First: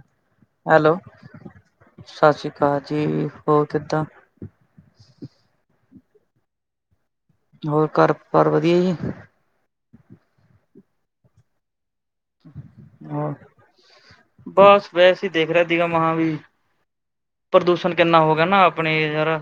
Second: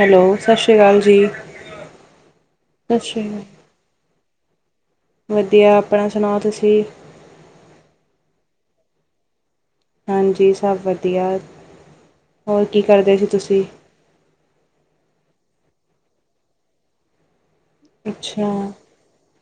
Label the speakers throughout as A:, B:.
A: Hello ਸਾਸ਼ਰੀਕਾਲ ਜੀ।
B: ਸਾਸ੍ਰੀਕਾਲ
A: ਸਤਿ
B: ਜੀ
A: ਸ਼੍ਰੀ
B: ਹੋਰ ਕਿੱਦਾਂ?
A: ਵਦੀਆ ਆਪਣਾ ਸੁਣਾਓ ਤੁਸੀ?
B: ਹੋਰ ਘਰ ਪਰ ਵਦੀਆ ਜੀ?
A: ਹਾਂਜੀ ਸਬ ਵਦੀਆ।
B: ਔਰ। ਬਸ ਵੈਸੇ ਈ ਦੇਖ ਰਿਆ ਦੀਗਾ ਮਹਾਂ ਵੀ ਪ੍ਰਦੂਸ਼ਣ ਕਿੰਨਾ ਹੋ ਗਿਆ
A: ਅੱਛਾ
B: ਨਾ ਅਪਨੇ ਯਰ।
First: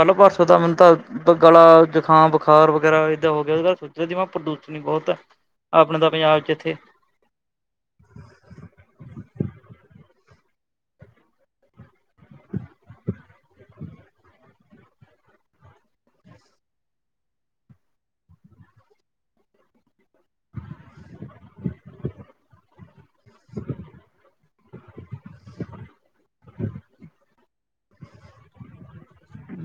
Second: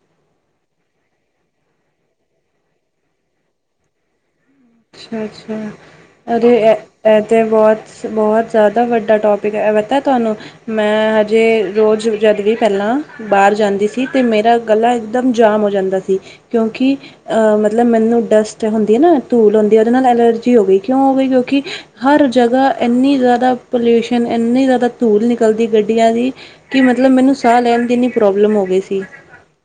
B: ਕੱਲ ਪਰਸੋਂ ਤਾ ਮੈਨੂੰ ਤਾ ਗਲਾ, ਜੁਖਾਮ ਬੁਖਾਰ ਵਗੈਰਾ ਏਦਾਂ ਹੋ ਗਿਆ ਹੀ ਜ ਦੀ ਮਾ ਪ੍ਰਦੂਸ਼ਣ ਈ ਬੌਤ ਆ
A: ਅੱਛਾ-ਅੱਛਾ
B: ਆਪਣੇ ਤਾ ਪੰਜਾਬ ਚ
A: ਅਰੇ
B: ਏਥੇ।
A: ਐ ਤੇ ਬੌਤ ਸ ਬਹੁਤ ਜ਼ਿਆਦਾ ਵੱਡਾ ਟੋਪਿਕ ਐ, ਐ ਪਤਾ ਤੁਆਨੂੰ ਮੈਂ ਹਜੇ ਰੋਜ ਜਦਗੀ ਪੈਲਾਂ ਬਾਅਰ ਜਾਂਦੀ ਸੀ ਤੇ ਮੇਰਾ ਗਲਾ ਇਕਦਮ ਜਾਮ ਹੋ ਜਾਂਦਾ ਸੀ ਕਿਉਂਕਿ ਅ ਮਤਲਬ ਮੈਨੂੰ ਡਸਟ ਹੁੰਦੀ ਐ ਨਾ। ਧੂਲ ਹੁੰਦੀ ਐ ਓਦੇ ਨਾਲ ਐਲਰਜੀ ਹੋ ਗਈ ਕਿਉਂ ਹੋ ਗਈ ਕਿਉਂਕਿ ਹਰ ਜਗ੍ਹਾ ਏਨੀ ਜ਼ਿਆਦਾ ਪੋਲਿਊਸ਼ਨ ਏਨੀ ਜ਼ਿਆਦਾ ਧੂਲ ਨਿਕਲਦੀ ਗੱਡੀਆਂ ਦੀ ਕਿ ਮਤਲਬ ਮੈਨੂੰ ਸਾਹ ਲੈਣ ਦੀ ਇੰਨੀ ਪ੍ਰੋਬਲਮ ਹੋ ਗਈ ਸੀ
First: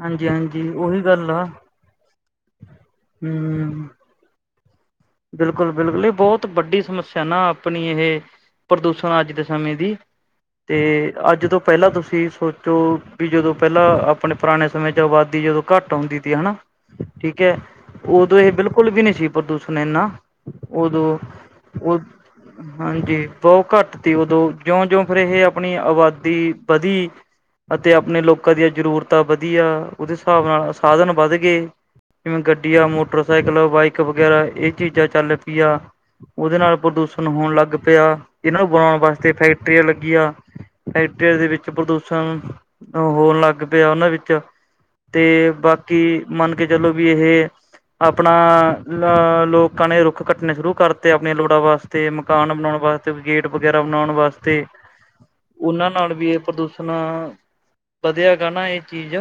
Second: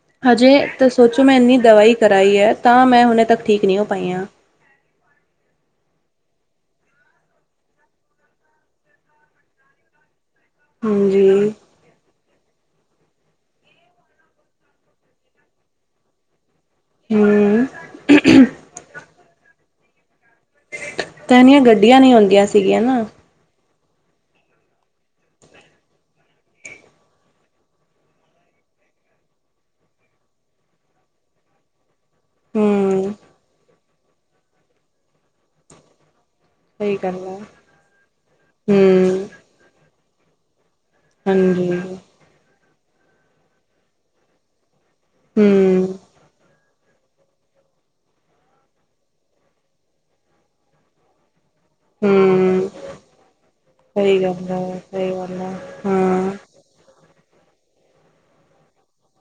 B: ਹਾਂਜੀ
A: ਹਜੇ
B: ਹਾਂਜੀ
A: ਤੇ
B: ਉਹੀ
A: ਸੋਚੋ ਮੈਂ ਇੰਨੀ ਦਵਾਈ ਕਰਾਈ ਐ ਤਾਂ ਮੈਂ ਹੁਣੇ
B: ਹੁੰ
A: ਤੱਕ ਠੀਕ ਨਹੀਂ ਹੋ ਪਾਈ ਹਾਂ
B: ਬਿਲਕੁਲ, ਬਿਲਕੁਲ ਏ ਬੌਤ ਵੱਡੀ ਸਮੱਸਿਆ ਨਾ ਆਪਨੀ ਇਹ ਪ੍ਰਦੂਸ਼ਣ ਅੱਜ ਦੇ ਸਮੇਂ ਦੀ ਤੇ ਅੱਜ
A: ਹਾਂਜੀ
B: ਤੋ ਪੈਲਾਂ ਤੁਸੀ ਏ ਸੋਚੋ ਵੀ ਜਦੋ ਪੈਲਾ ਆਪਣੇ ਪੁਰਾਣੇ ਸਮੇਂ ਚ ਆਬਾਦੀ ਜਦੋਂ ਘੱਟ ਆਉਂਦੀ ਥੀ ਹਨਾ ਠੀਕ ਐ
A: ਹੂੰ,
B: ਓਦੋ ਇਹ ਬਿਲਕੁਲ ਵੀ ਨੀ ਸੀ ਪ੍ਰਦੂਸ਼ਣ ਏਨਾ।
A: ਤਾ ਏਨੀਆਂ ਗੱਡੀਆਂ ਨੀ ਹੋਂਦੀਆਂ ਸੀਗੀਆਂ ਨਾ।
B: ਬੌ ਘੱਟ ਤੀ ਉਦੋਂ ਜਿਉਂ ਜਿਉਂ ਫਿਰ ਇਹ ਆਪਨੀ ਆਬਾਦੀ ਬਧੀ ਅਤੇ ਆਪਨੇ ਲੋਕਾਂ ਦੀਆਂ ਜ਼ਰੂਰਤਾਂ ਵਧੀਆ ਉਦੇ ਸਾਬ ਨਾਲ ਸਾਦਨ ਵੱਦ ਗੇ ਜਿਵੇਂ ਗੱਡੀਆ,
A: ਹੂੰ।
B: ਮੋਟਰਸਾਈਕਲਾ, ਬਾਈਕ ਵਗੈਰਾ ਏ ਚੀਜਾ ਚੱਲ ਪੀਆ। ਓਦੇ ਨਾਲ
A: ਸਹੀ ਗੱਲ
B: ਪ੍ਰਦੂਸ਼ਣ
A: ਐ।
B: ਹੋਣ ਲੱਗ ਪਿਆ ਇਨਾਂ ਨੂੰ ਵਾਂ
A: ਹੂੰ,
B: ਵਾਸਤੇ ਫੈਕਟਰੀਆਂ ਲੱਗੀਆ ਫੈਕਟਰੀਆ ਦੇ ਵਿੱਚ
A: ਹਾਂਜੀ
B: ਪ੍ਰਦੂਸ਼ਣ ਹੋਣ ਲੱਗ ਪਿਆ ਓਨਾਂ ਵਿੱਚ ਤੇ
A: ਹੂੰ,
B: ਬਾਕੀ ਮੰਨ ਕੇ ਚਲੋ ਬੀ ਇਹ ਆਪਨਾ ਲਾ ਲੋਕਾਂ ਨੇ ਰੁੱਖ ਕੱਟਣੇ ਸ਼ੁਰੂ ਕਰਤੇ ਆਪਨੀਆ ਲੋੜਾਂ ਵਾਸ ਤੇ ਮਕਾਨ
A: ਹੂੰ।
B: ਬਣੋਨ ਵਾਸਤੇ ਗੇਟ ਵਗੈਰਾ ਬਣੋਨ ਵਾਸਤੇ।
A: ਸਈ ਗੱਲ ਐ।
B: ਓਨਾਂ ਨਾਲ
A: ਹਾਂ,
B: ਵੀ ਐ ਪ੍ਰਦੂਸ਼ਣ ਵਧਿਆ ਗਾ ਨਾ ਏ ਚੀਜ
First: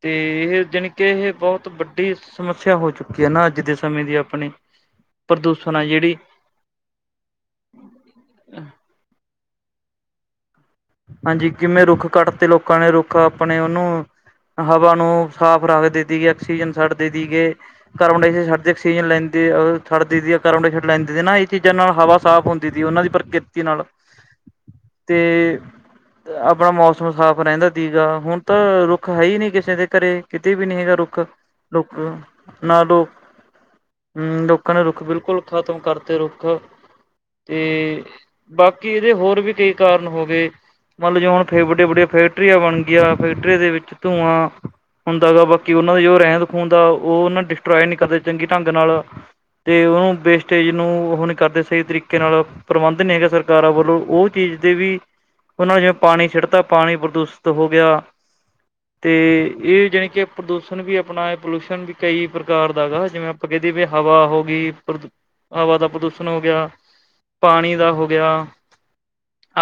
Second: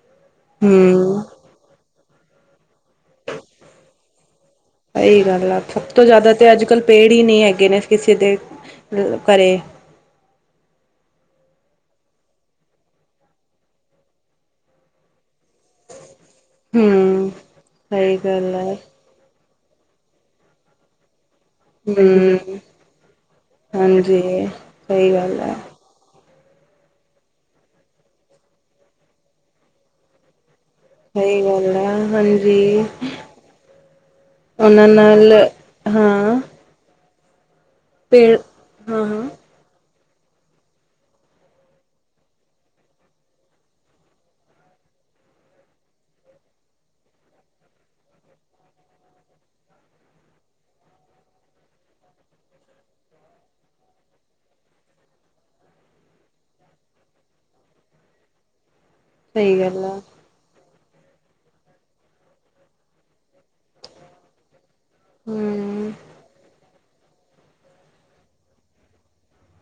B: ਤੇ ਇਹ ਜਣੀ ਕਿ
A: ਹੂੰ।
B: ਇਹ ਬੌਤ ਵੱਡੀ ਸਮੱਸਿਆ ਹੋ ਚੁੱਕੀ ਐ ਨਾ ਅੱਜ ਦੇ ਸਮੇਂ ਦੀ ਆਪਣੀ
A: ਸਹੀ ਗੱਲ
B: ਪ੍ਰਦੂਸ਼ਣ ਆ
A: ਸਭ ਤੋਂ
B: ਜੇੜੀ।
A: ਜ਼ਿਆਦਾ ਤੇ ਅੱਜ ਕੱਲ੍ਹ ਪੇੜ ਈ ਨੀ ਹੈਗੇ ਨੇ ਕਿਸੇ ਦੇ ਅ ਘਰੇ।
B: ਹਾਂਜੀ, ਕਿਵੇਂ ਰੁੱਖ ਕੱਟ ਤੇ ਲੋਕਾਂ ਨੇ ਰੁੱਖ ਆਪਣੇ ਉਨੂੰ ਹਵਾ ਨੂੰ ਸਾਫ਼ ਰੱਖਦੇ ਤੀ ਗਏ, ਆਕਸੀਜਨ ਛੱਡਦੇ ਤੀ
A: ਹੂੰ,
B: ਗੇ
A: ਸਹੀ
B: ਕਾਰਬਨ ਡਾਇਆਕਸਾਈਡ
A: ਗੱਲ
B: ਛੱਡਦੇ
A: ਐ।
B: ਆਕਸੀਜਨ ਲੈਂ ਤੇ ਛੱਡ ਦੀ ਕਾਰਬਨ ਡਾਏ ਅਕਸਾਈਡ ਲੈਂਦੀ ਸੀ ਨਾ ਚੀਜ਼ਾਂ ਨਾਲ ਹਵਾ ਸਾਫ਼
A: ਹੂੰ,
B: ਹੁੰਦੀ ਸੀ ਓਨਾਂ ਦੀ ਪ੍ਰਕਿਰਤੀ ਨਾਲ,
A: ਹਾਂਜੀ ਸਹੀ
B: ਤੇ
A: ਗੱਲ ਐ।
B: ਆਪਣਾ ਮੌਸਮ ਸਾਫ਼ ਰਹਿੰਦਾ ਸੀਗਾ, ਹੁਣ ਤਾਂ ਰੁੱਖ ਹੈ ਹੀ ਨਹੀਂ ਕਿਸੇ ਦੇ ਘਰੇ ਕਿਤੇ ਵੀ ਨੀ ਹੈਗਾ। ਰੁੱਖ
A: ਸਹੀ ਗੱਲ
B: ਲੋ
A: ਐ
B: ਨਾ
A: ਹਾਂਜੀ,
B: ਲੋਕ ਹੂੰ ਲੋਕਾਂ ਨੇ
A: ਉਹਨਾਂ
B: ਰੁੱਖ
A: ਨਾਲ
B: ਬਿਲਕੁਲ ਖ਼ਤਮ ਕਰਤੇ
A: ਹਾਂ
B: ਰੁੱਖ। ਤੇ
A: ਪੇੜ
B: ਬਾਕੀ ਏਦੇ
A: ਹਾਂ-ਹਾਂ।
B: ਹੋਰ ਵੀ ਕਈ ਕਾਰਨ ਹੋ ਗਏ। ਮੰਨ ਲਓ ਜਿਵੇਂ ਹੁਣ ਫ ਵੱਡੀਆਂ- ਵੱਡੀਆਂ ਫੈਕਟਰੀਆਂ ਬਣ ਗਈਆਂ, ਫੈਕਟਰੀਆਂ ਦੇ ਵਿੱਚ ਧੂੰਆਂ ਹੁੰਦਾ ਗਾ ਬਾਕੀ ਉਹਨਾਂ ਦੀ ਜੋ ਰਹਿੰਦ ਖੂੰਹਦ ਆ, ਉਹ ਓਨਾ ਡਿਸਟ੍ਰੋਏ ਨਹੀਂ ਕਰਦੇ, ਚੰਗੇ ਢੰਗ ਨਾਲ। ਅਤੇ ਉਹਨੂੰ ਵੇਸਟੇਜ ਨੂੰ ਉਹ ਨਹੀਂ ਕਰਦੇ ਸਹੀ ਤਰੀਕੇ ਨਾਲ ਪ੍ਰਬੰਧ ਨਹੀਂ ਹੈਗਾ ਸਰਕਾਰਾਂ ਵੱਲੋਂ ਉਹ ਚੀਜ਼ ਦੇ ਵੀ ਉਹਨਾਂ ਨੇ ਜਿਵੇਂ ਪਾਣੀ ਛਿਡਤਾ ਪਾਣੀ ਪ੍ਰਦੂਸ਼ਿਤ ਹੋ ਗਿਆ ਤੇ
A: ਸਹੀ ਗੱਲ
B: ਇਹ
A: ਆ
B: ਜਾਣੀ ਕਿ ਪ੍ਰਦੂਸ਼ਣ ਵੀ ਆਪਣਾ ਹੈ ਪੋਲਿਊਸ਼ਨ ਵੀ ਕਈ ਪ੍ਰਕਾਰ ਦਾ ਹੈ ਗਾ ਜਿਵੇਂ ਕਹਦੀ ਵੀ ਹਵਾ ਹੋ ਗਈ, ਹਵਾ ਦਾ
A: ਹਮ
B: ਪ੍ਰਦੂਸ਼ ਨ ਹੋ ਗਿਆ, ਪਾਣੀ ਦਾ ਹੋ ਗਿਆ,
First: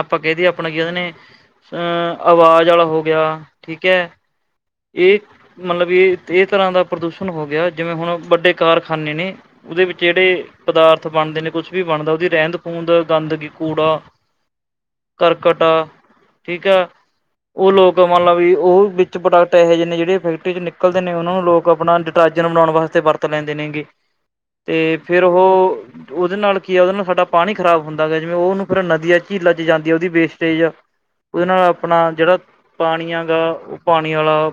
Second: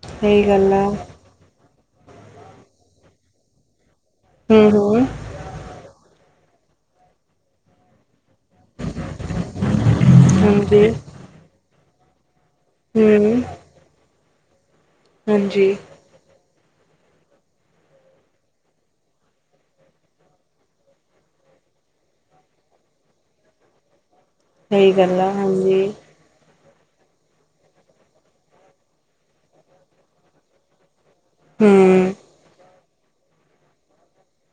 B: ਆਪਾਂ ਕਹਿ ਦੀ
A: ਸਹੀ
B: ਏ ਆਪ
A: ਗੱਲ ਆ
B: ਅਹ ਆਵਾਜ਼ ਆਲਾ ਹੋ ਗਿਆ ਠੀਕ ਏ,
A: ਹਮ ਹਮ
B: ਇਹ ਮਤਲਬ ਵੀ ਹਰੇਕ ਤਰ੍ਹਾਂ ਦਾ ਪ੍ਰਦੂਸ਼ਣ ਹੋ ਗਿਆ, ਜਿਵੇਂ ਹੁਣ ਵੱਡੇ ਕਾਰਖਾਨੇ ਨੇ, ਉਹਦੇ ਵਿੱਚ ਜਿਹੜੇ
A: ਹਾਂਜੀ
B: ਪਦਾਰਥ ਬਣਦੇ ਨੇ ਕੁੱਛ ਵੀ ਬਣਦਾ ਉਹਦੀ ਰਹਿੰਦ ਖਹੂੰਦ
A: ਹਮ
B: ਗੰਦਗੀ ਕੂੜਾ ਕਰਕਟ
A: ਹਾਂਜੀ
B: ਆ, ਠੀਕ ਆ ਉਹ ਲੋਕ ਮੰਨ ਲਾ ਵੀ ਉਹ ਵਿੱਚ ਪ੍ਰੋਡਕਟ ਇਹੋ ਜਿਹੇ ਨੇ ਜਿਹੜੇ ਫੈਕਟਰੀ ਚ ਨਿਕਲਦੇ ਨੇ, ਉਹਨਾਂ ਨੂੰ ਲੋਕ ਆਪਣਾ ਰਾਜਨ ਬਣਾਉਣ ਵਾਸਤੇ ਵਰਤ ਲੈਂਦੇ ਨੇਗੇ।
A: [inaudible]
B: ਤੇ
A: ਗੱਲ
B: ਫਿਰ
A: ਆ ਹਾਂਜੀ
B: ਉਹ ਉਦੇ ਨਾਲ ਕੀ ਆ, ਉਹਦੇ ਨਾਲ ਸਾਡਾ ਪਾਣੀ ਖਰਾਬ ਹੁੰਦਾ ਗਾ। ਜਿਵੇਂ -ਉਹਨੂੰ ਫਿਰ ਨਦੀਆਂ ਝੀਲਾ ਚ ਜਾਂ ਉਦੀ ਵੇਸਟੇਜ ਆ ਉਹਦੇ ਨਾਲ ਆਪਣਾ
A: ਹਮ
B: ਜਿਹੜਾ ਪਾਣੀਆਂ ਗਾ, ਉਹ ਪਾਣੀ ਆਲਾ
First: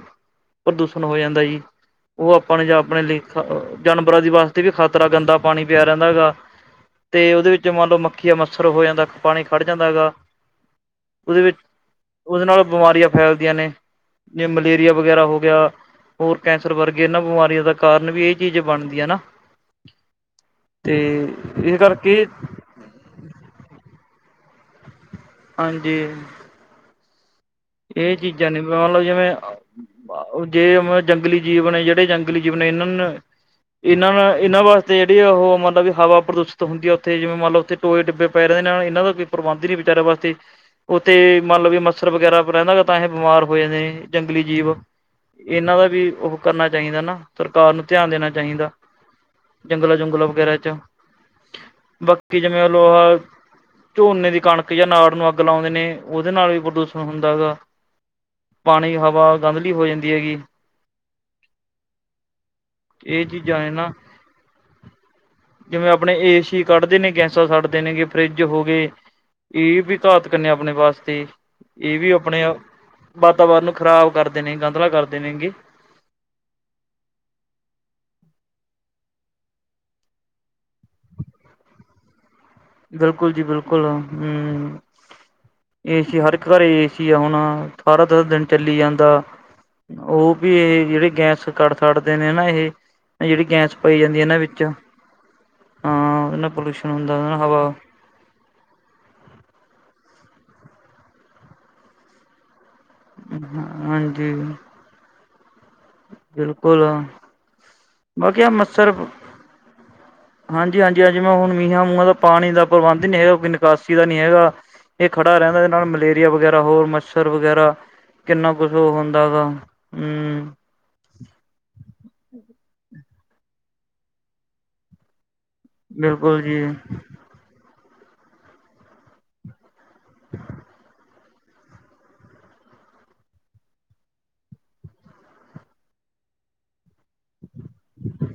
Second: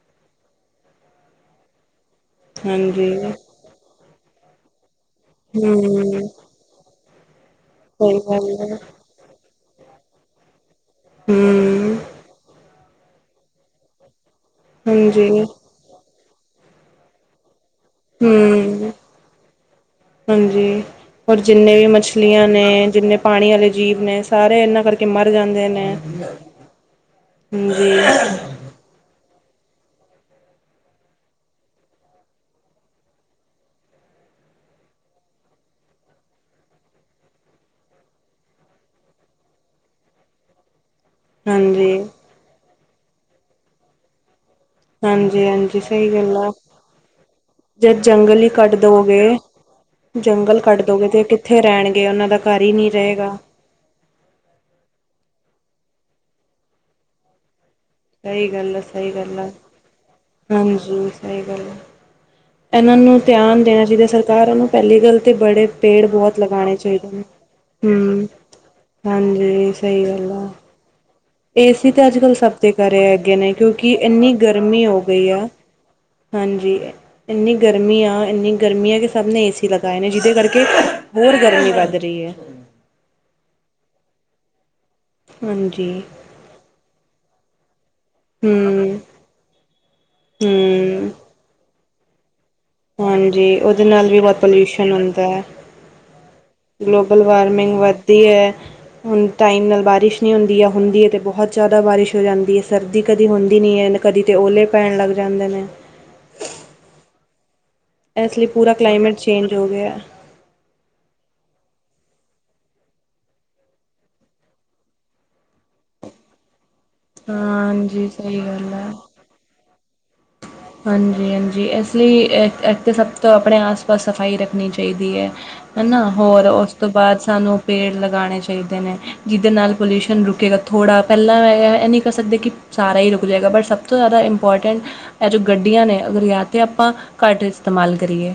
B: ਪ੍ਰਦੂਸ਼ਣ ਹੋ ਜਾਂਦਾ ਜੀ। ਉਹ ਆਪਾਂ ਨੇ ਜਾਂ ਆਪਣੇ
A: ਹਾਂਜੀ
B: ਲਈ
A: ਹਮ
B: ਜਾਨਵਰਾਂ ਦੀ ਵਾਸਤੇ ਵੀ ਖ਼ਤਰਾ ਗੰਦਾ ਪਾਣੀ ਪਿਆ ਰਹਿੰਦਾ ਗਾ ਤੇ ਓਦੇ ਵਿੱਚੋਂ ਮੰਨ ਲਓ
A: ਸਹੀ
B: ਮੱਖੀ ਜਾ
A: ਗੱਲ
B: ਮੱਛਰ
A: ਆ
B: ਹੋ ਜਾਂਦਾ ਪਾਣੀ ਖੜ ਜਾਂਦਾ ਗਾ ਉਹਦੇ ਵਿੱਚ
A: ਹਮ
B: ਉਹਦੇ ਨਾਲੋਂ ਬਿਮਾਰੀਆਂ ਫੈਲਦੀਆਂ ਨੇ, ਜਿਵੇ- ਮਲੇਰੀਆ ਵਗੈਰਾ
A: ਹਾਂਜੀ
B: ਹੋ ਗਿਆ, ਹੋਰ ਕੈਂਸਰ ਵਰਗੇ ਇਹਨਾਂ ਬਿਮਾਰੀਆਂ ਦਾ ਕਾਰਨ ਵੀ ਇਹ ਚੀਜ਼
A: ਹਮ
B: ਬਣਦੀ ਹੈ ਨਾ।
A: ਹਾਂਜੀ।
B: ਤੇ
A: ਹੋਰ ਜਿੰਨੇ
B: ਇਸ
A: ਵੀ
B: ਕਰਕੇ
A: ਮੱਛਲੀਆਂ ਨੇ ਜਿੰਨੇ ਪਾਣੀ ਆਲੇ ਜੀਵ ਨੇ ਸਾਰੇ ਇਹਨਾਂ ਕਰਕੇ ਮਰ ਜਾਂਦੇ ਨੇ।
B: ਹਾਂਜੀ
A: ਹਾਂਜੀ
B: ਇਹ ਚੀਜ਼ਾਂ ਨੇ ਮਨ ਲੋ ਜਿਵੇਂ ਜੇ ਜੰਗਲੀ ਜੀਵ ਨੇ ਜਿਹੜੇ ਜੰਗਲੀ ਜੀਵ ਨੇ ਇਹਨਾਂ ਨੇ ਇਹਨਾਂ ਨਾ ਇਹਨਾਂ ਵਾਸਤੇ ਜਿਹੜੀ ਉਹ ਮਤਲਬ ਵੀ ਹਵਾ ਪ੍ਰਦੂਸ਼ਤ ਹੁੰਦੀ ਆ ਉੱਥੇ ਜਿਵੇਂ ਮੰਨ ਲੋ ਉੱਥੇ ਟੋਏ ਟਿੱਬੇ ਪੈ ਰੈ ਨੇ ਇਹਨਾਂ ਦਾ ਕੋਈ ਪ੍ਰਬੰਧ ਨੀ ਵਿਚਾਰੇ ਵਾਸਤੇ
A: [inaudible]
B: ਉੱਥੇ ਮੰਨ ਲੌ ਵੀ
A: ਹਾਂਜੀ
B: ਮੱਛਰ ਵਗੈਰਾ ਰਹਿੰਦਾ ਗਾ ਤਾਂ ਹੀ ਬਿਮਾਰ ਹੋਏ ਨੇ ਜੰਗਲੀ ਜੀਵ।
A: ਹਾਂਜੀ
B: ਇਹਨਾਂ
A: ਹਾਂਜੀ
B: ਦਾ ਵੀ
A: ਸਹੀ ਗੱਲ
B: ਉਹ
A: ਆ
B: ਕਰਨਾ ਚਾਹੀਦਾ ਨਾ ਸਰਕਾਰ ਨੂੰ
A: ਜੇ
B: ਧਿਆਨ ਦੇਣਾ
A: ਜੰਗਲ ਹੀ
B: ਚਾਹੀਦਾ।
A: ਕੱਟ ਦੋਗੇ
B: ਜੰਗਲਾਂ ਜੁਗਲਾਂ ਵਗੈਰਾ
A: ਜੰਗਲ
B: 'ਚ
A: ਕੱਢ ਦੋਗੇ ਤੇ ਕਿੱਥੇ ਰਹਿਣਗੇ ਉਹਨਾਂ ਦਾ
B: ਬਾਕੀ
A: ਘਰ
B: ਜਿਵੇਂ
A: ਹੀ
B: ਲੋ
A: ਨਹੀਂ ਰਹੇਗਾ
B: ਝੋਨੇ ਦੀ ਕਣਕ ਜਾਂ ਨਾੜ ਨੂੰ ਅੱਗ ਲਾਉਂਦੇ ਨੇ, ਉਹਦੇ ਨਾਲ ਵੀ ਪ੍ਰਦੂਸ਼ਣ ਹੁੰਦਾ ਗਾ।
A: ਸਹੀ ਗੱਲ ਆ, ਸਹੀ ਗੱਲ ਆ,
B: ਹੈਗੀ
A: ਹਾਂਜੀ, ਸਹੀ ਗੱਲ ਆ। ਏਨਾਂ ਨੂੰ
B: ਇਹ ਚੀਜ਼ਾਂ
A: ਧਿਆਨ
B: ਨੇ
A: ਦੇਣਾ
B: ਨਾ
A: ਚਾਹੀਦਾ ਸਰਕਾਰਾਂ ਨੂੰ ਪਹਿਲੀ ਗੱਲ ਤਾਂ ਬੜੇ ਪੇੜ ਬਹੁਤ ਲਗਾਣੇ ਚਾਹੀਦੇ ਨੇ।
B: ਛੱਡਦੇ ਨੇਗੇ,
A: ਹਮ
B: ਫਰਿੱਜ ਹੋ ਗਏ
A: ਹਾਂਜੀ
B: ਇਹ ਵੀ
A: ਸਹੀ ਗੱਲ
B: ਘਾਤਕ
A: ਆ
B: ਨੇ ਆਪਣੇ ਵਾਸਤੇ।
A: ਏਸੀ
B: ਇਹ
A: ਤੇ
B: ਵੀ
A: ਅੱਜ ਕੱਲ੍ਹ
B: ਆਪਣੇ
A: ਸਭ ਦੇ ਘਰ ਹੈਗੇ ਨੇ,
B: ਵਾਤਾਵਰਨ ਨੂੰ
A: ਕਿਉਂਕਿ
B: ਖ਼ਰਾਬ
A: ਇੰਨੀ
B: ਕਰਦੇ ਨੇ
A: ਗਰਮੀ
B: ਗੰਧਲਾ
A: ਹੋ
B: ਕਰਦੇ
A: ਗਈ ਐ
B: ਨੇਗੇ
A: ਹਾਂਜੀ ਇੰਨੀ ਗਰਮੀ ਆ, ਇੰਨੀ ਗਰਮੀ ਆ, ਕਿ ਸਭ ਨੇ ਏ ਸੀ ਲਗਾਏ ਨੇ, ਜਿਹਦੇ ਕਰਕੇ ਹੋਰ ਗਰਮੀ ਵੱਧ ਰਹੀ ਐ
B: ਬਿਲਕੁਲ ਜੀ ਬਿਲਕੁਲ ਹੂੰ
A: ਹਾਂਜੀ
B: ਏਸੀ ਹਰ ਇੱਕ ਘਰ ਏਸੀ ਆ ਹੁਣ [unintelligible] ਸਾਰਾ, ਸਾਰਾਦਿਨ ਚੱਲੀ
A: ਹਮ
B: ਜਾਂਦਾ ਉਹ ਵੀ ਇਹ ਜਿਹੜੇ
A: ਹਮ
B: ਗੈਸ ਕੱੜ ਛੱਟਦੇ ਨੇ ਨਾ ਇਹ
A: ਹਾਂਜੀ,
B: ਜਿਹੜੀ ਗੈਸ
A: ਉਹਦੇ
B: ਪਾਈ
A: ਨਾਲ ਵੀ
B: ਜਾਂਦੀ ਇਹਨਾਂ
A: ਬਹੁਤ
B: ਵਿੱਚ
A: ਪੋਲਿਊਸ਼ਨ ਹੁੰਦਾ
B: ਹਾਂ ਉਹਦੇ ਨਾਲ ਪੋਲਿਊਸ਼ਨ
A: ਗਲੋਬਲ
B: ਹੁੰਦਾ ਹਵਾ
A: ਵਾਰਮਿੰਗ ਵਧ ਇਹ ਐ ਹੁਣ ਟਾਈਮ ਨਾਲ ਬਾਰਿਸ਼ ਨੀ ਹੁੰਦੀ ਐ, ਹੁੰਦੀ ਐ ਤੇ ਬਹੁਤ ਜ਼ਿਆਦਾ ਬਾਰਿਸ਼ ਹੋ ਜਾਂਦੀ ਐ ਸਰਦੀ ਕਦੀ ਹੁੰਦੀ ਨਹੀਂ ਐ, ਕਦੀ
B: ਹਾਂਜੀ
A: ਤੇ ਓਲੇ ਪੈਣ ਲੱਗ ਜਾਂਦੇ ਨੇ
B: ਬਿਲਕੁਲ
A: ਇਸ
B: ਬਾਕੀ
A: ਲਈ ਪੂਰਾ ਕਲਾਈਮੇਟ ਚੇਂਜ ਹੋ ਗਿਆ
B: ਹਾਂਜੀ, ਹਾਂਜੀ ਹਾਂਜੀ ਮੈਂ ਹੁਣ ਮੀਹਾਂ ਮੂੰਹਾਂ ਦਾ ਪਾਣੀ ਦਾ ਪ੍ਰਬੰਧ ਨੀ ਹੈਗਾ। ਕੋਈ ਨਿਕਾਸੀ ਦਾ ਨੀ ਹੈਗਾ ਇਹ ਖੜਾ ਰਹਿੰਦਾ ਇਹਦੇ ਨਾਲ ਮਲੇਰੀਆ ਵਗੈਰਾ ਹੋਰ ਮ [unintelligible] ਛਰ ਵਗੈਰਾ,
A: ਹਾਂਜੀ ਸਹੀ
B: ਕਿੰਨਾ ਕੁਛ
A: ਗੱਲ ਹੈ
B: ਉਹ ਹੁੰਦਾ ਗਾ ਹੂੰ
A: ਹਾਂਜੀ, ਹਾਂਜੀ ਇਸ ਲਈ ਇੱਥੇ ਸਭ ਤੋਂ ਆਪਣੇ ਆਸ ਪਾਸ ਸਫ਼ਾਈ ਰੱਖਣੀ ਚਾਹੀਦੀ ਹੈ ਹੈਨਾ।
B: ਬਿਲਕੁਲ
A: ਹੋਰ
B: ਜੀ
A: ਉਸ ਤੋਂ ਬਾਅਦ ਸਾਨੂੰ ਪੇੜ ਲਗਾਣੇ ਚਾਹੀਦੇ ਨੇ ਜਿਹਦੇ ਨਾਲ ਪੋਲਿਊਸ਼ਨ ਰੁਕੇਗਾ ਥੋੜ੍ਹਾ ਪਹਿਲਾਂ ਐ ਇਹ ਨਹੀਂ ਕਰ ਸਕਦੇ। ਕਿ ਸਾਰਾ ਹੀ ਰੁਕ ਜਾਏਗਾ। ਬਟ ਸਭ ਤੋਂ ਜ਼ਿਆਦਾ ਇੰਪੋਰਟੈਂਟ ਜੋ ਗੱਡੀਆਂ ਨੇ, ਅਗਰ ਯਾ ਤਾਂ ਆਪਾਂ ਘੱਟ ਇਸਤੇਮਾਲ ਕਰੀਏ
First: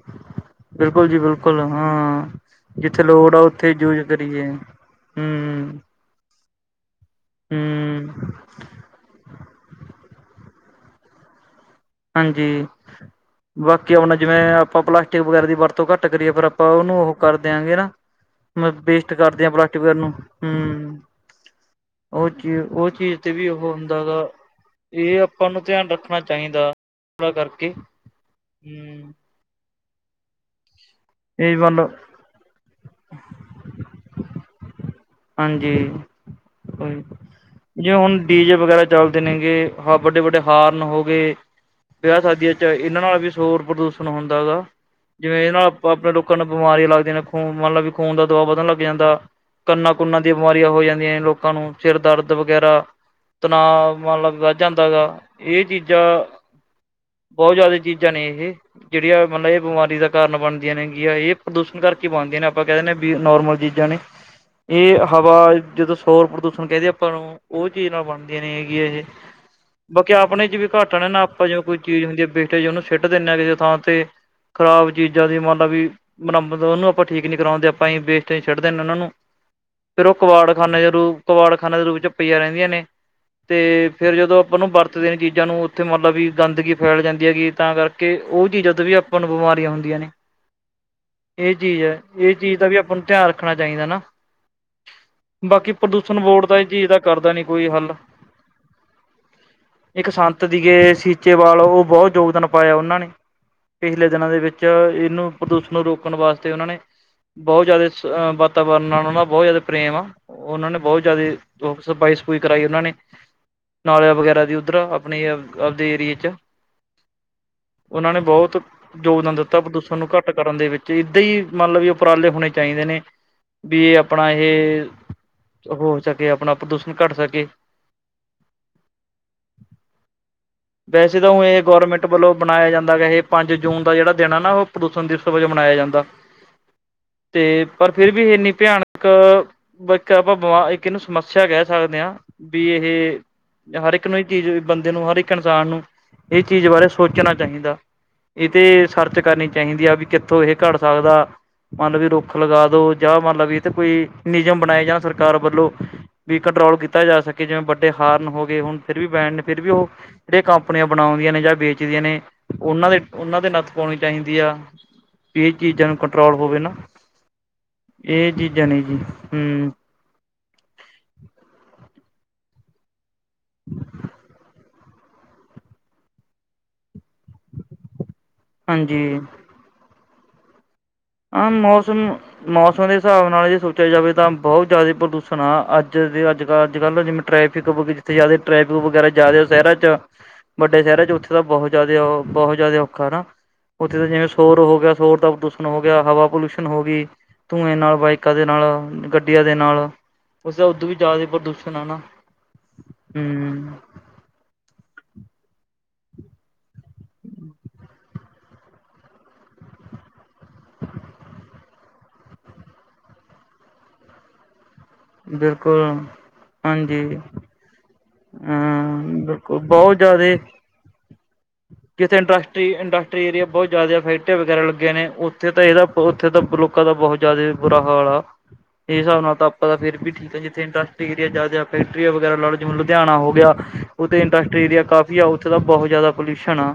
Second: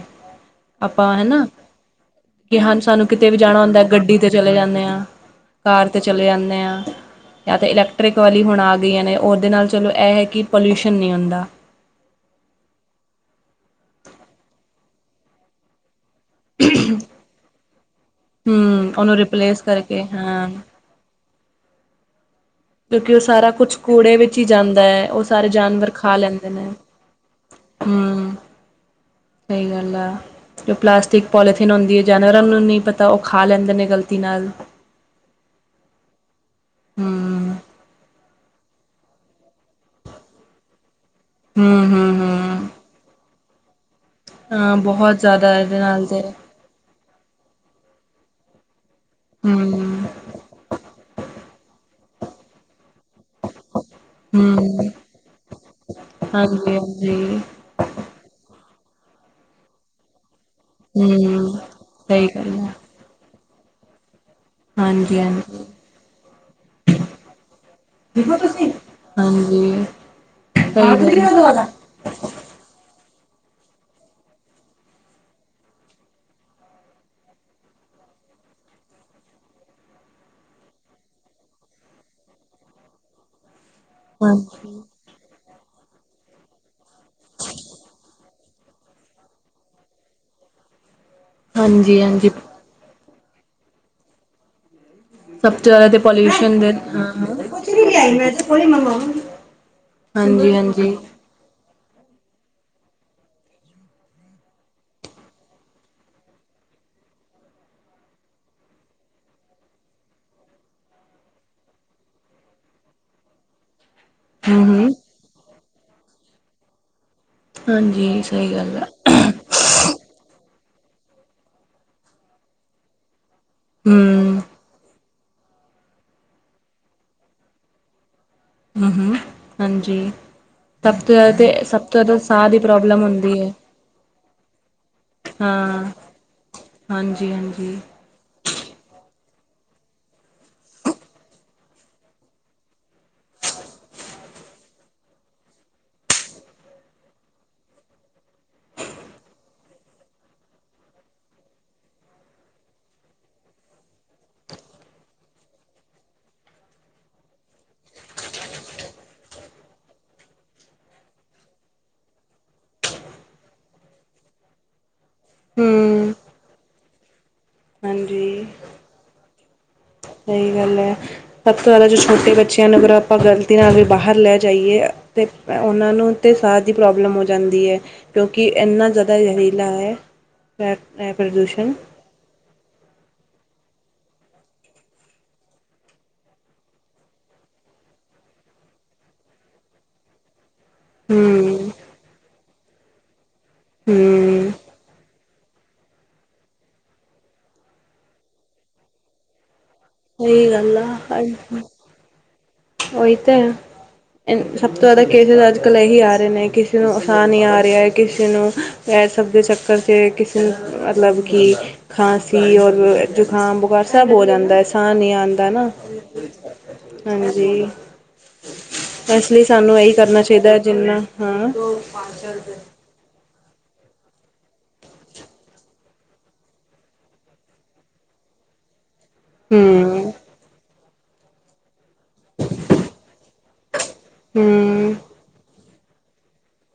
B: ਬਿਲਕੁਲ ਜੀ ਬਿਲਕੁਲ ਹਾਂ
A: ਕੇ ਹਾਂ
B: ਜਿੱਥੇ
A: ਸਾਨੂੰ ਕਿਤੇ
B: ਲੋੜ
A: ਵੀ
B: ਆ
A: ਜਾਣਾ
B: ਉੱਥੇ
A: ਹੁੰਦਾ,
B: ਯੂਜ
A: ਗੱਡੀ ਤੇ
B: ਕਰੀਏ
A: ਚਲੇ ਜਾਂਣੇ ਆ, ਕਾਰ ਤੇ ਚਲੇ ਜਾਂਣੇ ਹਾਂ, ਯਾ ਤੇ ਇਲੈਕਟ੍ਰਿਕ
B: ਹੂੰ-ਹੂੰ
A: ਵਾਲੀ ਹੁਣ ਆ ਗਈਆਂ ਨੇ, ਓਹਦੇ ਨਾਲ ਚਲੋ ਏਹ ਹੈ ਕਿ ਪੋਲੂਊਸ਼ਨ ਨਹੀਂ ਹੁੰਦਾ
B: ਹਾਂਜੀ, ਬਾਕੀ ਆਪਣਾ ਜਿਵੇਂ ਆਪਾਂ ਪਲਾਸਟਿਕ ਵਗੈਰਾ ਦੀ ਵਰਤ ਤੋਂ ਘੱਟ ਕਰੀਏ, ਫੇਰ ਆਪਾਂ ਉਹਨੂੰ ਓਹ ਕਰ ਦੇਆਂਗੇ ਨਾ ਮ
A: ਹੂੰ,
B: ਵੇਸਟ
A: ਉਹਨੂੰ
B: ਕਰਦੇ ਆ।
A: ਰਿਪਲੇਸ
B: ਪਲਾਸਟਿਕ ਵਗੈਰਾ
A: ਕਰਕੇ
B: ਨੂੰ,
A: ਹਾਂ।
B: ਹੂਂ ਓਹ ਚੀਜ ਤੇ ਓਹ
A: ਕਿਉਂਕਿ ਉਹ
B: ਚੀਜ਼ ਤੇ ਵੀ
A: ਸਾਰਾ
B: ਓਹ
A: ਕੁਛ
B: ਹੁੰਦਾ
A: ਕੂੜੇ
B: ਗਾ,
A: ਵਿੱਚ ਹੀ ਜਾਂਦਾ ਹੈ,
B: ਏਹ
A: ਉਹ ਸਾਰੇ
B: ਆਪਾਂ ਨੂੰ ਧਿਆਨ
A: ਜਾਨਵਰ ਖਾ
B: ਰੱਖਣਾ
A: ਲੈਂਦੇ ਨੇ।
B: ਚਾਹੀਦਾ ਸਲਾਹ ਕਰਕੇ
A: ਹੂੰ,
B: ਹੂਂੰ
A: ਸਹੀ ਗੱਲ ਆ। ਜੋ ਪਲਾਸਟਿਕ
B: ਇਹ
A: ਪੋਲੀਥੀਨ
B: ਵੱਲ
A: ਹੁੰਦੀ ਹੈ ਜਾਨਵਰਾਂ ਨੂੰ ਨਹੀਂ ਪਤਾ, ਓਹ ਖਾ ਲੈਂਦੇ ਨੇ ਗ਼ਲਤੀ ਨਾਲ
B: ਹਾਂਜੀ,
A: ਹੂੰ,
B: ਜੇ ਹੁਣ ਡੀਜੇ ਵਗੈਰਾ ਚੱਲਦੇ ਨੇਗੇ, ਵੱਡੇ-ਵੱਡੇ ਹਾਰਨ ਹੋ ਗਏ,
A: ਹੂੰ, ਹੂੰ,
B: ਵਿਆਹ ਸ਼ਾਦੀਆਂ
A: ਹੂੰ।
B: ਇਹਨਾਂ ਨਾਲ ਵੀ ਸ਼ੋਰ ਪ੍ਰਦੂਸ਼ਣ ਹੁੰਦਾ ਹੈਗਾ,
A: ਹਾਂ, ਬਹੁਤ
B: ਜਿਵੇਂ ਇਹ
A: ਜ਼ਿਆਦਾ
B: ਨਾਲ
A: ਇਹਦੇ
B: ਆਪ ਆਪਣੇ
A: ਤੇ
B: ਲੋਕਾਂ ਨਾਲ ਬਿਮਾਰੀਆਂ ਲੱਗਦੀਆਂ, ਖੂਨ ਮਤਲਬ ਵੀ ਖੂਨ ਦਾ ਦਵਾ ਵਧਣ ਲੱਗ ਜਾਂਦਾ
A: ਹੂਂ
B: ਅ ਖੂਨਾਂ ਦੀਆਂ ਬਿਮਾਰੀਆਂ ਹੋ ਜਾਂਦੀਆਂ ਨੇ ਲੋਕਾਂ ਨੂੰ, ਸਿਰ ਦਰਦ ਵਗੈਰਾ ਤਣਾਅ, ਮਤਲਬ ਵੱਧ ਜਾਂਦਾ
A: ਹੂੰ।
B: ਗਾ ਇਹ ਚੀਜ਼ਾਂ,
A: ਹਾਂਜੀ, ਹਾਂਜੀ,
B: ਬਹੁਤ ਜ਼ਿਆਦਾ ਚੀਜ਼ਾਂ ਨੇ, ਇਹ ਜੇਹੜੀਆਂ ਮਤਲਬ ਇਹ ਬਿਮਾਰੀ ਦਾ ਕਾਰਨ ਬਣਦੀ ਨੇਆਂ ਇਹ
A: ਹੂੰ।
B: ਪ੍ਰਦੂਸ਼ਣ ਕਰਕੇ
A: ਸਹੀ
B: ਬਣਦੀਆਂ ਨੇ,
A: ਗੱਲ
B: ਆਪਾਂ
A: ਹੈ,
B: ਕਹਿ ਦੇਨੇ ਵੀ ਨੋਰਮਲ ਚੀਜ਼ਾਂ ਨੇ ਇਹ
A: ਹਾਂਜੀ,
B: ਹਵਾ
A: ਹਾਂਜੀ।
B: ਜਦੋਂ ਸ਼ੋਰ ਪ੍ਰਦੂਸ਼ਣ ਕਹਿੰਦੇ ਆਪਾਂ ਨੂੰ, ਉਹ ਚੀਜ਼ ਨਾਲ ਬਣਦੀਆਂ
A: ਹਾਂਜੀ,
B: ਨੇ ਹੈਗੀਆਂ ਬਾਕੀ ਆਪਣੇ ਚ ਵੀ ਘਾਟ ਆ ਨੇ
A: ਸਹੀ
B: ਨਾ,
A: ਗੱਲ
B: ਆਪਾਂ ਜਿ
A: ਆ।
B: ਕੋਈ ਚੀਜ਼ ਹੁੰਦੀ ਹੈ, ਬੈਠੇ ਜਿਵੇਂ ਉਹਨੂੰ ਸਿੱਟ ਦਿੰਦੇ ਹਾਂ ਕਿਸੇ ਥਾਂ ਤੇ ਖਰਾਬ ਚੀਜ਼ਾਂ ਦੀ ਮਤਲਬ ਵੀ ਮੰਨ ਲੋ ਉਹਨੂੰ ਆਪਾਂ ਠੀਕ ਨੀ ਕਰਾਉਂਦੇ, ਆਪਾਂ ਹੀ ਵੇਸਟ ਛੱਡਦੇ ਨੇ ਉਹਨਾਂ ਨੂੰ ਫੇਰ ਓਹ ਕਬਾੜਖਾਨੇ ਦੇ ਰੂਪ, ਕਬਾੜਖਾਨੇ ਦੇ ਰੂਪ ਛ ਪਈਆਂ ਰਹਿੰਦੀਆਂ ਨੇ, ਤੇ ਫੇਰ ਜਦੋਂ ਆਪਾਂ ਨੂੰ
A: ਹਾਂਜੀ,
B: ਵਰਤਦੇ ਨੇ ਚੀਜ਼ਾਂ ਨੂੰ ਫੇ ਉੱਥੇ ਮੰਤਲਬ ਵੀ ਗੰਦਗੀ ਫੈਲ ਜਾਂਦੀ ਹੈਗੀ ਤਾਂ ਕਰਕੇ ਓਹ ਚੀਜ਼ਾਂ ਤੋਂ ਵੀ ਆਪਾਂ ਨੂੰ ਬਿਮਾਰੀਆਂ ਹੁੰਦੀਆਂ ਨੇ ਏਹ ਚੀਜ਼ ਹੈ,
A: ਹਾਂਜੀ, ਹਾਂਜੀ।
B: ਏਹ ਚੀਜ਼ ਦਾ ਵੀ ਆਪਾਂ ਨੂੰ ਧਿਆਨ ਰੱਖਣਾ ਚਾਹੀਦਾ ਨਾ
A: ਸਭ ਤੋਂ
B: ਬਾਕੀ
A: ਜ਼ਿਆਦਾ ਤੇ
B: ਪ੍ਰਦੂਸ਼ਣ ਬੋਰਡ ਦਾ
A: ਪੋਲਿਊਸ਼ਨ
B: ਏਹ
A: ਦੇ
B: ਚੀਜ਼ ਦਾ
A: ਹਾਂ
B: ਕਰਦਾ
A: ਹਾਂ
B: ਨੀ ਕੋਈ
A: ਕੁਛ
B: ਹੱਲ
A: ਲਿਆਈ ਮੈਂ ਤੇ ਕੋਈ ਮੰਗਵਾਵਾਂਗੀ।
B: ਇੱਕ ਸੰਤ
A: ਹਾਂਜੀ ਹਾਂਜੀ
B: ਸੀਗੇ ਸੀਚੇ ਵਾਲ ਓਹ ਬਹੁਤ ਯੋਗਦਾਨ ਪਾਇਆ ਉਹਨਾਂ ਨੇ ਪਿਛਲੇ ਦਿਨਾਂ ਦੇ ਵਿੱਚ ਇਹਨੂੰ ਪ੍ਰਦੂਸ਼ਣ ਨੂੰ ਰੋਕਣ ਵਾਸਤੇ ਉਹਨਾਂ ਨੇ ਬਹੁਤ ਜ਼ਿਆਦਾ ਸ ਅ ਵਾਤਾਵਰਨ ਨਾਲੋ ਨਾ ਬਹੁਤ ਜ਼ਿਆਦਾ ਪ੍ਰੇਮ ਆ ਉਹਨਾਂ ਨੇ ਬਹੁਤ ਜ਼ਿਆਦਾ ਸਫਾਈ-ਸਫੂਈ ਕਰਾਈ ਉਹਨਾਂ ਨੇ ਨਾਲੇ ਵਗੈਰਾ ਦਾਦੀ
A: ਹੂੰ
B: ਉੱਧਰ ਆ
A: ਹੂੰ
B: ਆਪਣੇ ਆਪਦੇ ਏਰੀਏ ਚ, ਉਹਨਾਂ ਨੇ
A: ਹਾਂਜੀ ਸਹੀ
B: ਬਹੁਤ
A: ਗੱਲ ਆ
B: ਯੋਗਦਾਨ ਦਿੱਤਾ ਪ੍ਰਦੂਸ਼ਣ ਨੂੰ ਘੱਟ ਕਰਨ ਦੇ ਵਿੱਚ ਏਦਾਂ ਈ ਮਤਲਬ ਵੀ ਉਪਰਾਲੇ ਹੋਣੇ ਚਾਹੀਦੇ ਨੇ ਵੀਏ ਆਪਣਾ
A: ਹੂੰ
B: ਏਹ, ਹੋ ਸਕੇ ਆਪਣਾ ਪ੍ਰਦੂਸ਼ਣ ਘੱਟ ਸਕੇ
A: ਹੂੰ ਹੂੰ ਹਾਂਜੀ ਸਭ ਤੋਂ
B: ਵੈਸੇ ਤਾਂ
A: ਜ਼ਿਆਦਾ
B: ਹੁਣ
A: ਤੇ
B: ਏਹ
A: ਸਭ ਤੋਂ
B: ਗੌਰਮੈਂਟ
A: ਜ਼ਿਆਦਾ
B: ਵੱਲੋਂ
A: ਸਾਹ ਦੀ
B: ਬਣਾਇਆ ਜਾਂਦਾ
A: ਪ੍ਰੋਬਲਮ
B: ਹੈ ਏਹ
A: ਹੁੰਦੀ
B: ਪੰਜ ਜੂਨ ਦਾ ਜੇਹੜਾ ਦਿਨ ਹੈ ਨਾ ਓਹ ਪ੍ਰਦੂਸ਼ਣ ਦਿਵਸ ਵਜੋਂ ਮਨਾਇਆ
A: ਹਾਂ
B: ਜਾਂਦਾ
A: ਹਾਂਜੀ ਹਾਂ
B: ਏਹ ਪਰ ਫਿਰ ਵੀ ਇਨੀੱ ਪਿਆਨਕ ਇੱਕ ਪਾਂ ਕਾ ਪਾ ਬਵਾ ਇਕ ਇਹਨੂੰ ਸਮੱਸਿਆ ਕਹਿ ਸਕਦੇ ਹਾਂ ਵੀ ਏਹ ਹਰ ਇੱਕ ਨੂੰ ਇਹ ਚੀਜ਼ ਬੰਦੇ ਨੂੰ ਹਰ ਇੱਕ ਇਨਸਾਨ ਨੂੰ, ਇਹ ਚੀਜ਼ ਬਾਰੇ ਸੋਚਣਾ ਚਾਹੀਦਾ ਏਹ ਤੇ ਸਰਚ ਕਰਨੀ ਚਾਹੀਦੀ ਆ ਵੀ ਕਿੱਥੋਂ ਏਹ ਘੱਟ ਸਕਦਾ ਮਨ ਲਓ ਵੀ ਰੁੱਖ ਲਗਾ ਦੋ ਜਾਂ ਮੰਨਲਾ ਵੀ ਚ ਕੋਈ ਨਿਯਮ ਬਣਾਏ ਜਾਣ ਸਰਕਾਰ ਵੱਲੋਂ ਵੀ ਕੰਟਰੋਲ ਕੀਤਾ ਜਾ ਸਕੇ ਜਿਵੇਂ ਵੱਡੇ ਹਾਰਨ ਹੋ ਗਏ ਹੁਣ ਫਿਰ ਵੀ ਬੈਣ ਫਿਰ ਵੀ ਓਹ ਏ ਕੰਪਨੀਆਂ ਬਣਾਉਂਦੀਆਂ ਨੇ ਜਾਂ ਵੇਚਦੀਆਂ ਨੇ ਓਹਨਾਂ ਦੇ ਓਹਨਾਂ ਦੇ ਨੱਥ ਪਾਉਣੀ ਚਾਹੀਦੀ ਆ ਪੀ ਚੀਜ਼ਾਂ ਨੂੰ
A: ਹੂੰ
B: ਕੰਟਰੋਲ ਹੋਵੇ ਨਾ
A: ਹਾਂਜੀ
B: ਜਣੀ ਕਿ ਜੀ ਹੂਂ
A: ਸਈ ਗੱਲ ਐ, ਸਭ ਤੋ ਜਆਦਾ ਜੇ ਛੋਟੇ ਬੱਚਿਆਂ ਨੂੰ ਅਗਰ ਆਪਾ ਗ਼ਲਤੀ ਨਾਲ ਵੀ ਬਾਹਰ ਲੈ ਜਾਈਏ ਤੇ ਓਨਾਂ ਨੂੰ ਤੇ ਸਾਹ ਦੀ ਪ੍ਰੋਬਲਮ ਹੋ ਜਾਂਦੀ ਏ ਕਿਉਂਕਿ ਏਨਾ
B: ਹਾਂਜੀ
A: ਜ਼ਿਆਦਾ ਏ ਲਾਏ, ਐ ਐ ਪ੍ਰਦੂਸ਼ਨ
B: ਸੁਣ ਮੌਸਮ ਦੇ ਹਿਸਾਬ ਨਾਲ ਜੇ ਸੋਚਿਆ ਜਾਵੇ ਤਾਂ ਬੋਹਤ ਜ਼ਿਆਦਾ ਪ੍ਰਦੂਸ਼ਣ ਆ, ਆੱਜ ਦੇ ਆੱਜ-ਕਾੱਲ ਆੱਜ-ਕਾੱਲ ਜਿਵੇਂ ਮਿੱਟੀ ਟਰੈਫਿਕ ਬਹੁਤ ਹੀ ਜਿਆਦਾ ਜਿੱਥੇ ਟਰੈਫਿਕ ਵਗੈਰਾ ਜਾਦੇ ਓ ਸ਼ੈਰਾਂ ਚ ਵੱਡੇ ਸ਼ਹਿਰਾਂ ਚ ਓਥੇ ਤਾਂ
A: ਹੂੰ
B: ਬੋਹਤ ਜਾਦੇ ਓਹੋ, ਬੋਹਤ ਜਾਦਾ ਔਖਾ ਨਾ ਉਥੇ ਤਾਂ ਜਿਵੇਂ
A: ਹੂੰ
B: ਸੋਰ ਹੋਗਿਆ, ਸੋਰ ਦਾ ਪ੍ਰਦ ਹੋਗਿਆ ਹਵਾ ਪਲਿਊਸ਼ਨ ਹੋ ਗੀ, ਧੂੰਏ ਨਾਲ, ਬਾਈਕਾਂ ਦੇ ਨਾਲ ਗੱਡੀਆ ਦੇ ਨਾਲ
A: ਸਹੀ
B: ਉਸ ਦਾ
A: ਗੱਲ
B: ਓਦੋ ਵੀ ਜਿਆਦ ਪ੍ਰਦੂਸ਼ਨ ਹੈ ਨਾ
A: ਓਈ ਤੇ
B: ਹੂੰ
A: ਹੈ ਸਬ ਤੋਂ ਜਾਦਾ ਕੇਸਿਸ ਆੱਜ-ਕੱਲ ਏਹੀ ਆ ਰੇ ਨੇ, ਕਿਸੇ ਨੂੰ ਸਾਹ ਨੀ ਆ ਰਹਿਆ, ਕਿਸੇ ਨੂੰ ਪੈਸਾ ਵ ਦੇ ਚੱਕਰ ਤੇ ਕਿਸੇ ਅ ਮਤਲਬ ਕਿ ਖਾਂਸੀ ਔਰ ਜੁਕਾਮ, ਬੁਖਾਰ ਸਬ ਹੋ ਜਾਂਦਾਂ। ਸਾਹ ਨਈ ਆਂਦਾ ਨਾ,
B: ਬਿਲਕੁਲ
A: ਹਾਂਜੀ।
B: ਹਾਂ
A: ਐਕਚੁਲੀ
B: ਬਿਲਕੁਲ
A: ਸਾਨੂੰ ਐਹੀ
B: ਬਹੁਤ
A: ਕਰਨਾ
B: ਜ਼ਿਆਦੇ
A: ਚਾਹੀਦਾ ਜਿੰਨਾ, ਹਾਂ
B: ਇੰਡਸਟਰੀ-ਇੰਡਸਟਰੀ ਏਰੀਆ ਬੁਹਤ ਜਿਆਦਾ ਫੈਕਟਰੀਆਂ ਵਗੈਰਾ ਲੱਗੀਆਂ ਨੇ, ਓਥੇ ਤਾਂ ਏਦਾ ਉਥੇ ਤਾਂ ਬੋਹਤ ਲੋਕ ਕਦੋ ਦਾ ਬੁਹਤ ਜਿਆਦਾ ਬੁਰਾ ਹਾਲ ਆ, ਏ ਸਾਬ ਪਤਾ ਫੇਰ ਵੀ
A: ਹੂੰ
B: ਠੀਕ ਏ, ਜਿੱਥੇ ਇੰਡਸਟਰੀ ਏਰੀਆ ਜਾਦੇ ਆ, ਫੈਕਟਰੀਆਂ ਵਗੈਰਾ ਲਾ ਲੋ, ਜਿਵੇਂ ਲੁਧਿਯਾਨਾ ਹੋਗਯਾ ਓਥੇ ਇੰਡਸਟਰੀ ਏਰੀਆ
A: ਹੂੰ
B: ਕਾਫੀ ਆ, ਓਥੇ ਤਾ ਬੋਹ ਜਾਦਾ ਪੋਲਯੂਸ਼ਨ ਆ।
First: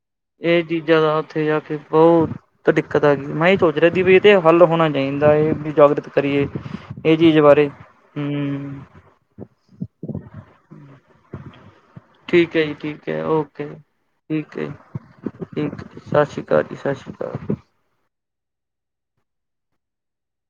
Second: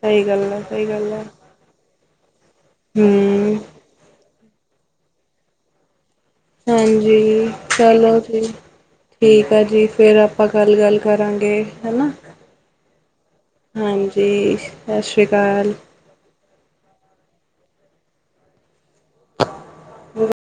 A: ਸਹੀ ਗੱਲ
B: ਏ
A: ਹੈ ਸਹੀ
B: ਚੀਜਾਂ
A: ਗੱਲ
B: ਦਾ
A: ਹੈ
B: ਓਥੇ ਯਾ ਫੇਰ ਬੋਤ ਦਿੱਕਤ ਆ ਗੀ, ਮੈਂ ਏ
A: ਹੂੰ
B: ਸੋਚ ਰੇਆ ਵੀ ਏ ਤੇ ਹੱਲ ਹੋਨਾ ਚਾਂਈਦਾ ਏ ਵੀ ਜਾਗਰਤ ਕਰੀਏ ਇਹ ਚੀਜ਼
A: ਹਾਂਜੀ,
B: ਬਾਰੇ
A: ਚਲੋ ਜੀ।
B: ਹਮ
A: ਠੀਕ ਆ ਜੀ, ਫੇਰ ਆਪਾਂ ਕਲ ਗਲ ਕਰਾਂਗੇ, ਹੈਨਾ।
B: ਠੀਕ ਐ ਜੀ, ਠੀਕ ਐ, ਓਕੇ, ਠੀਕ ਐ ਜੀ,
A: ਸਤਿ ਸ਼੍ਰੀ ਅਕਾਲ
B: ਠੀਕ ਸ਼ਾਸ਼ੀ ਕਾਲ ਜੀ, ਸ਼ਾਸ਼ੀ ਕਾਲ।
A: [inaudible]